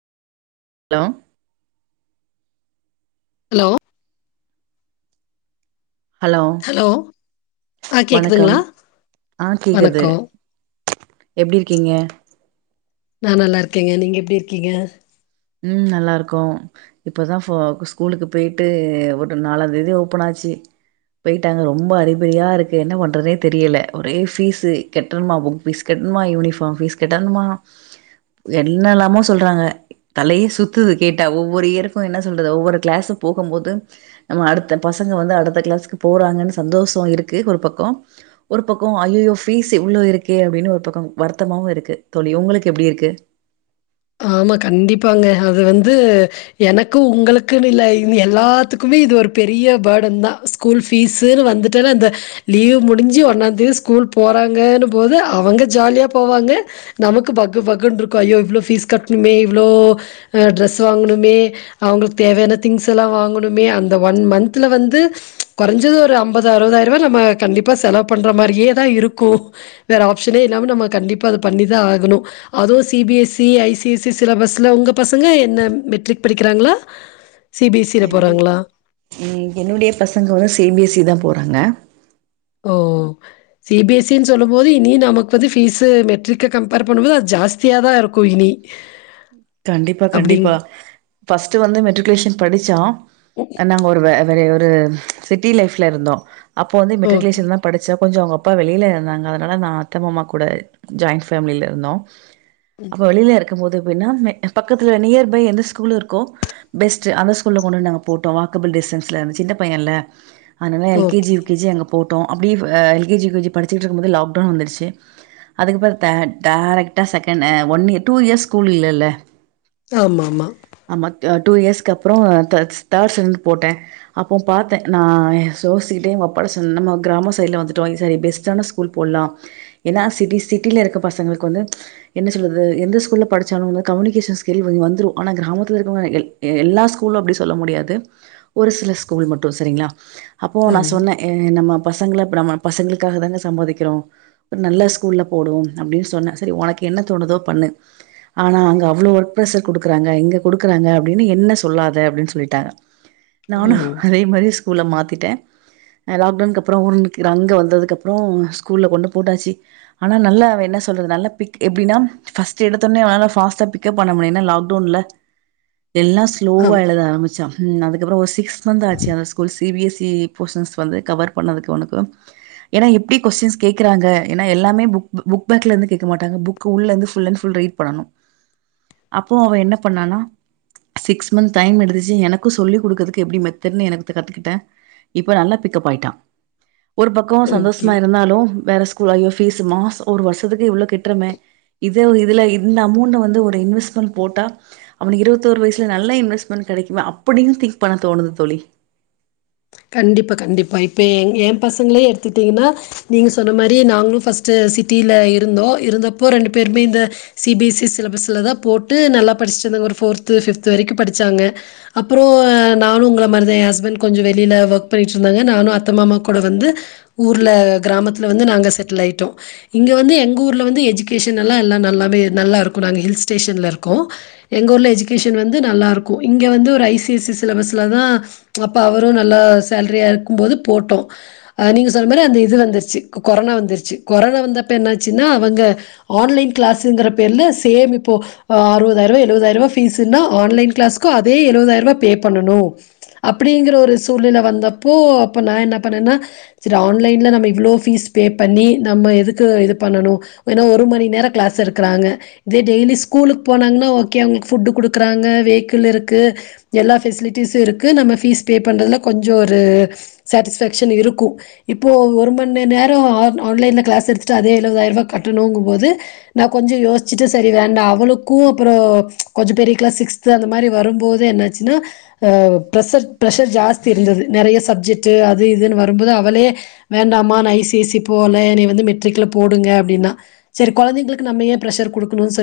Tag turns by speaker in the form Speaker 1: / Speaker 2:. Speaker 1: Hello
Speaker 2: hello hello ஆ
Speaker 1: வணக்கம்
Speaker 2: கேக்குதுங்களா
Speaker 1: ஆ கேக்குது
Speaker 2: வணக்கொ
Speaker 1: எப்டி இருக்கீங்க
Speaker 2: நா நல்லா இருக்கேங்க நீங்க எப்டி இருக்கீங்க
Speaker 1: ம் நல்லாருக்கோ இப்பதா ஃபோ ஸ்கூலுக்கு போயிட்டு ஒரு நாலாந் தேதி ஓபன் ஆச்சி பெயிட்டாங்க ரொம்ப அறிபறியா இருக்கு என்ன பண்றதுனே தெரியில ஒரே ஃபீஸ் கெட்டணுமா புக் பீஸ் கெட்டணுமா யூனிஃபார்ம் பீஸ் கெட்டணுமா என்னனாமோ சொல்றாங்க தலையே சுத்துது கேட்டா ஒவ்வொரு இயருக்கு என்ன சொல்றது ஒவ்வொரு கிளாஸும் போகும் போது நம்ம அடுத்த பசங்க வந்து அடுத்த கிளாஸுக்கு போறாங்கன்னு சந்தோஷொ இருக்கு ஒரு பக்கொ ஒரு பக்கம் ஐயையோ ஃபீஸ் இவ்ளோ இருக்கே அப்டினு ஒரு பக்கம் வருத்தமாவு இருக்கு தோழி உங்களுக்கு எப்டி இருக்கு
Speaker 2: ஆமா கண்டிப்பாங்க அது வந்து எனக்கு உங்களுக்குனு இல்ல எல்லாத்துக்குமே இது ஒரு பெரிய படன்தா ஸ்கூல் ஃபீஸுனு வந்துட்டாலே அந்த லீவு முடிஞ்சி ஒன்னாந்தேதி ஸ்கூல் போறாங்கனும்போது அவங்க ஜால்யா போவாங்க நமக்கு பக்கு பக்குனு இருக்கும் ஐயோ இவ்ளோ ஃபீஸ் கட் டுனுமே இவ்ளோ ம் ட்ரஸு வாங்கனுமே அவுங்களுக்கு தேவயான திங்க்ஸெலா வாங்கனுமே அந்த ஒன் மன்த்ல வந்து ப்ச் கொறஞ்சது ஒரு அம்பது அருவதாயிரூவா நாம கண்டிப்பா செலவு பன்ற மாரியேதா இருக்கும் வேற ஆப்ஷனே இல்லாம நம்ம கண்டிப்பா அத பன்னிதா ஆகனு அதுவு C B S E I CC சிலபஸில உங்க பசங்க என்ன மெட்ரிக் படிக்கிறாங்க
Speaker 1: ம் என்னுடைய பசங்க வந்து சி பி எஸ் சி தா போறாங்க
Speaker 2: ஓ சி பி எஸ் சி னு சொல்லு போது இனி நமக்கு வந்து ஃபீஸு மெட்ரிக்க கம்பார் பண்ணுபோது அது ஜாஸ்தியாதா இருக்கு இனி
Speaker 1: கண்டிப்பா
Speaker 2: அப்படிங்
Speaker 1: கண்டிப்பா ஃபஸ்டு வந்து மெட்ரிகுலேஷன் படிச்சா நாங்க ஒரு [unintelligible] ஒரு சிட்டி லைஃப்ல இருந்தோ அப்போ வந்து
Speaker 2: ஓகே,
Speaker 1: மெட்ரிகுலேஷன்தா படிச்சப் கொஞ்சொ அவுங்க அப்பா வெளில இருந்தாங்க அதனால நான் அத்த மாமா கூட ஜாய்ண்ட் ஃபேமிலில இருந்தோம். அப்ப வெளில இருக் முது வினாமே பக்கத்துல நியர்பை எந்த ஸ்கூலு இருக்கோ பெஸ்டு அந்த ஸ்கூல்ல கொன்டுன்டு நாங்க போட்டோ வாக்கபிள் டிஸ்டன்ஸ்ல இருந்துச்சி சின்ன பையன்ல அதனால L K G
Speaker 2: okay.
Speaker 1: U K G அங்க போட் ட்டோ அப்டி L K G U K G படிச்சிட்டு இருக்கு போதே லாக்டவுன் வந்துடுச்சி அதுக்கப்புறொ த டேரக்டா செகணு one year two years school இல்லல
Speaker 2: ஆமா ஆமா
Speaker 1: யா டூ இயர்ஸ்க்கு அப்றொ தேட்ஸ் தேட் ஸ்டாண்டர்ட் போட்டே அப்போ பாத்தே நான் சோசிக்கிட்டே ஒக்கப்பாட்ட சொன்னனா நம்ம கிராம சைடுல வந்துட்டோ [unintelligible] பெஸ்ட்டான ஸ்கூல் போட்லா ஏன்னா சிட்டி சிட்டில இருக்க பசங்களுக்கு வந்து என்ன சொல்றது எந்த ஸ்கூல படிச்சாலுவ அவுங்க கம்முனிகேஷ ஸ் ஸ்கில் வந் வந்துடும் ஆனா கிராமத்துல இருக்கவங்க எல் எ எல்லா ஸ்கூலும் அப்டி சொல்ல முடியாது ஒரு சில ஸ்கூல் மட்டு சரிங்களா அப்போ நா
Speaker 2: ஆமா.
Speaker 1: சொன்னேன் ஏ நம்ம பசங்கள இப்ப நாம பசங்களுக்காக தான சம்பாதிக்கிறோ ஒரு நல்ல ஸ்கூல்ல போடுவோ அப்டினு சொன்னே சரி உனக்கு என்ன தோணுதோ பண்ணு ஆனா அங்க அவ்ளோ ஒர்க் ப்ரஷர் குடுக்குறாங்க இங்க குடுக்குறாங்க அப்டின்னு என்ன சொல்லாத அப்டினு சொல்லிட்டாங்க நானு
Speaker 2: ம்.
Speaker 1: அதே மாரி ஸ் ஸ்கூல மாத்திட்டே அஹ் லாக்டவுன்கு அப்றோ ஒனுக்கு அங்க வந்ததுக்குப்புறம் ஸ்கூல்ல கொண்டு போட்டாச்சி ஆனா நல்லா அவ என்ன சொல்றது நல்ல பிக் எப்டினா ஃபஸ்ட் எடுத்தொன்னே அவன் நால்லா ஃபாஸ்ட்டா பிக் பிக்கப் பண்ண முடியு ஏன்னா லாக்டவுன்ல எல்லாம் ஸ்லோவா
Speaker 2: ஆமா.
Speaker 1: எழுத ஆரமிச்சான் ம் அதுக்கப்புறம் ஒரு சிக்ஸ் சோந்த ஆச்சி அந்த school C B S the portions வந்து கவர் பண்ணதுக்கு ஒனக்கு ஏன்னா எப்டி கொஸ்ட்டின்ஸ் கேக்குறாங்க ஏன்னா எல்லாமே புக்-புக் பாங்க்லேர்ந்து கேக்க மாட்டாங்க. புக்கு உள்ள இருந்து ஃபுல்லன்ட்ஃபுல் ரீட் பண்ணணும். அப்போ அவன் என்ன பண்ணான்னா சிக்ஸ் மந்த் டைம் எடுத்துச்சு எனக்கும் சொல்லிக் குடுக்குறதுக்கு எப்பிடி மெத்தட்ன்னு எனக்கு கத்துக்கிட்டேன் இப்ப நல்லா பிக்கப் ஆயிட்டான் ஒரு பக்கோ
Speaker 2: ஓகே.
Speaker 1: சந்தோஷமா இருந்தாலும் வேற school I F fees mass ஒரு வருஷத்துக்கு இவ்ளக் ட்றமே இத் இதே ஒரு இதுல இந்த அமௌண்ட்ட வந்து ஒர் இன்வெஸ்ட்மெண்ட் போட்டா அவனெ இருவத்தோரு வயசுல நல்ல இன்வெஸ்ட்மெண்ட் கெடைக்குமே அப்படின்னு திங்க் பண்ணத் தோணுது தோழி
Speaker 2: கண்டிப்பா கண்டிப்பா இப்போ எங் ஏன் பசங்களே எடுத்துட்டீங்கன்னா நீங்க சொன்ன மாரி நாங்களும் ஃபர்ஸ்ட்டு சிட்டியில இருந்தோம் இருந்தப்போ ரெண்டு பேருமே இந்த சி பி எஸ் சி சிலபஸ்ல தான் போட்டு நல்லா படிச்சிட்ருந்தாங்க ஒரு ஃபோர்த்து ஃபிப்து வரைக்கும் படிச்சாங்க அப்புறோ நானும் உங்கள மாரி தா என் ஹஸ்பண்ட் கொஞ்சம் வெள் ளியில வொர்க் பண்ணிட்டு இருந்தாங்க. நானும் அத்த மாமா கூட வந்து ஊர்ல கிராமத்துல வந்து நாங்க செட்டில் ஆய்ட்டோம். இங்க வந்து எங்க ஊர்ல வந்து எஜுகேஷன் நல்லா எல்லா நல்லாவே நல்லா இருக்கு நாங்க ஹில் ஸ்டேஷன்லே இருக்கோம். எங்க ஊர்ல எஜுகேஷன் வந்து நல்லா இருக்கும். இங்க வந்து ஒரு ஐ சி எஸ் ஈ சிலபஸ்ல தான் அப்ப அவர் வரு நல்ல சாலரியா இருக்கும் போது போட்டோ. அஹ் நீங்க சொல்ற மாரி அந்த இது வந்திர்ச்சு கொ கொரோனா வந்திர்ச்சு. கொரோனா வந்தப்ப என்னாச்சுன்னா அவங்க ஆன்லைன் க்ளாஸுங்குற பேர்ல சேம் இப்போ அறுவதாயிர் ரூவா எழுவதாயிர் ரூவா ஃபீஷுன்னா ஆன்லைன் க்ளாஸ்க்கும் அதே எழுவதாயிர் ரூவா பே பண்ணணு அப்பிடீங்கிற ஒரு சூழ்நில வந்தப்போ அப்போ நா என்ன பண்ணன்னா சரி ஆன்லைன்ல நம்ம இவ்ளோ ஃபீஸ் பே பண்ணி நம்ம எதுக்கு இது பண்ணணும் ஏன்னா ஒரு மணி நேரோ க்ளாஸ் எடுக்குறாங்க இதே டெய்லி ஸ்கூலுக்கு போனாங்கன்னா ஓகே அவங்களுக்கு ஃபுட்டு குடுக்குறாங்க வெஹிக்கில் இருக்கு எல்லா ஃபெஸிலிட்டீஸும் இருக்கு நம்ம ஃபீஸ் பே பண்றதுல கொஞ்சோ ஒரு சாட்டிஸ்ஃபாக்ஷன் இருக்கும். இப்போ ஒரு மணிநேர ஆன்லைன்ல க்ளாஸ் எடுத்துட்டு அதே எழுவதாயிர் ரூவா கட்டணுங்கும் போது நான் கொஞ்சோ யோசிச்சிட்டு சரி வேண்டா. அவளுக்கும் அப்றோம் கொஞ்சோ பெரிய க்ளாஸ் சிக்ஸ்த்துல அந்த மாரி வரும்போது என்னாச்சுன்னா ஆஹ் ப்ரஷெர் ப்ரெஷர் ஜாஸ்தி இருந்தது நெறைய சப்ஜெக்டு அது இதுன்னு வரும்போது அவளே வேண்டாம்மா நான் ஐ சி ஐ சி போகலே என்னைய வந்து மெட்ரிக்ல போடுங்க அப்படின்னா சரி கொழந்தைங்களுக்கு நம்ம ஏன் ப்ரெஷர் கொடுக்கணும்ன்னு சொல்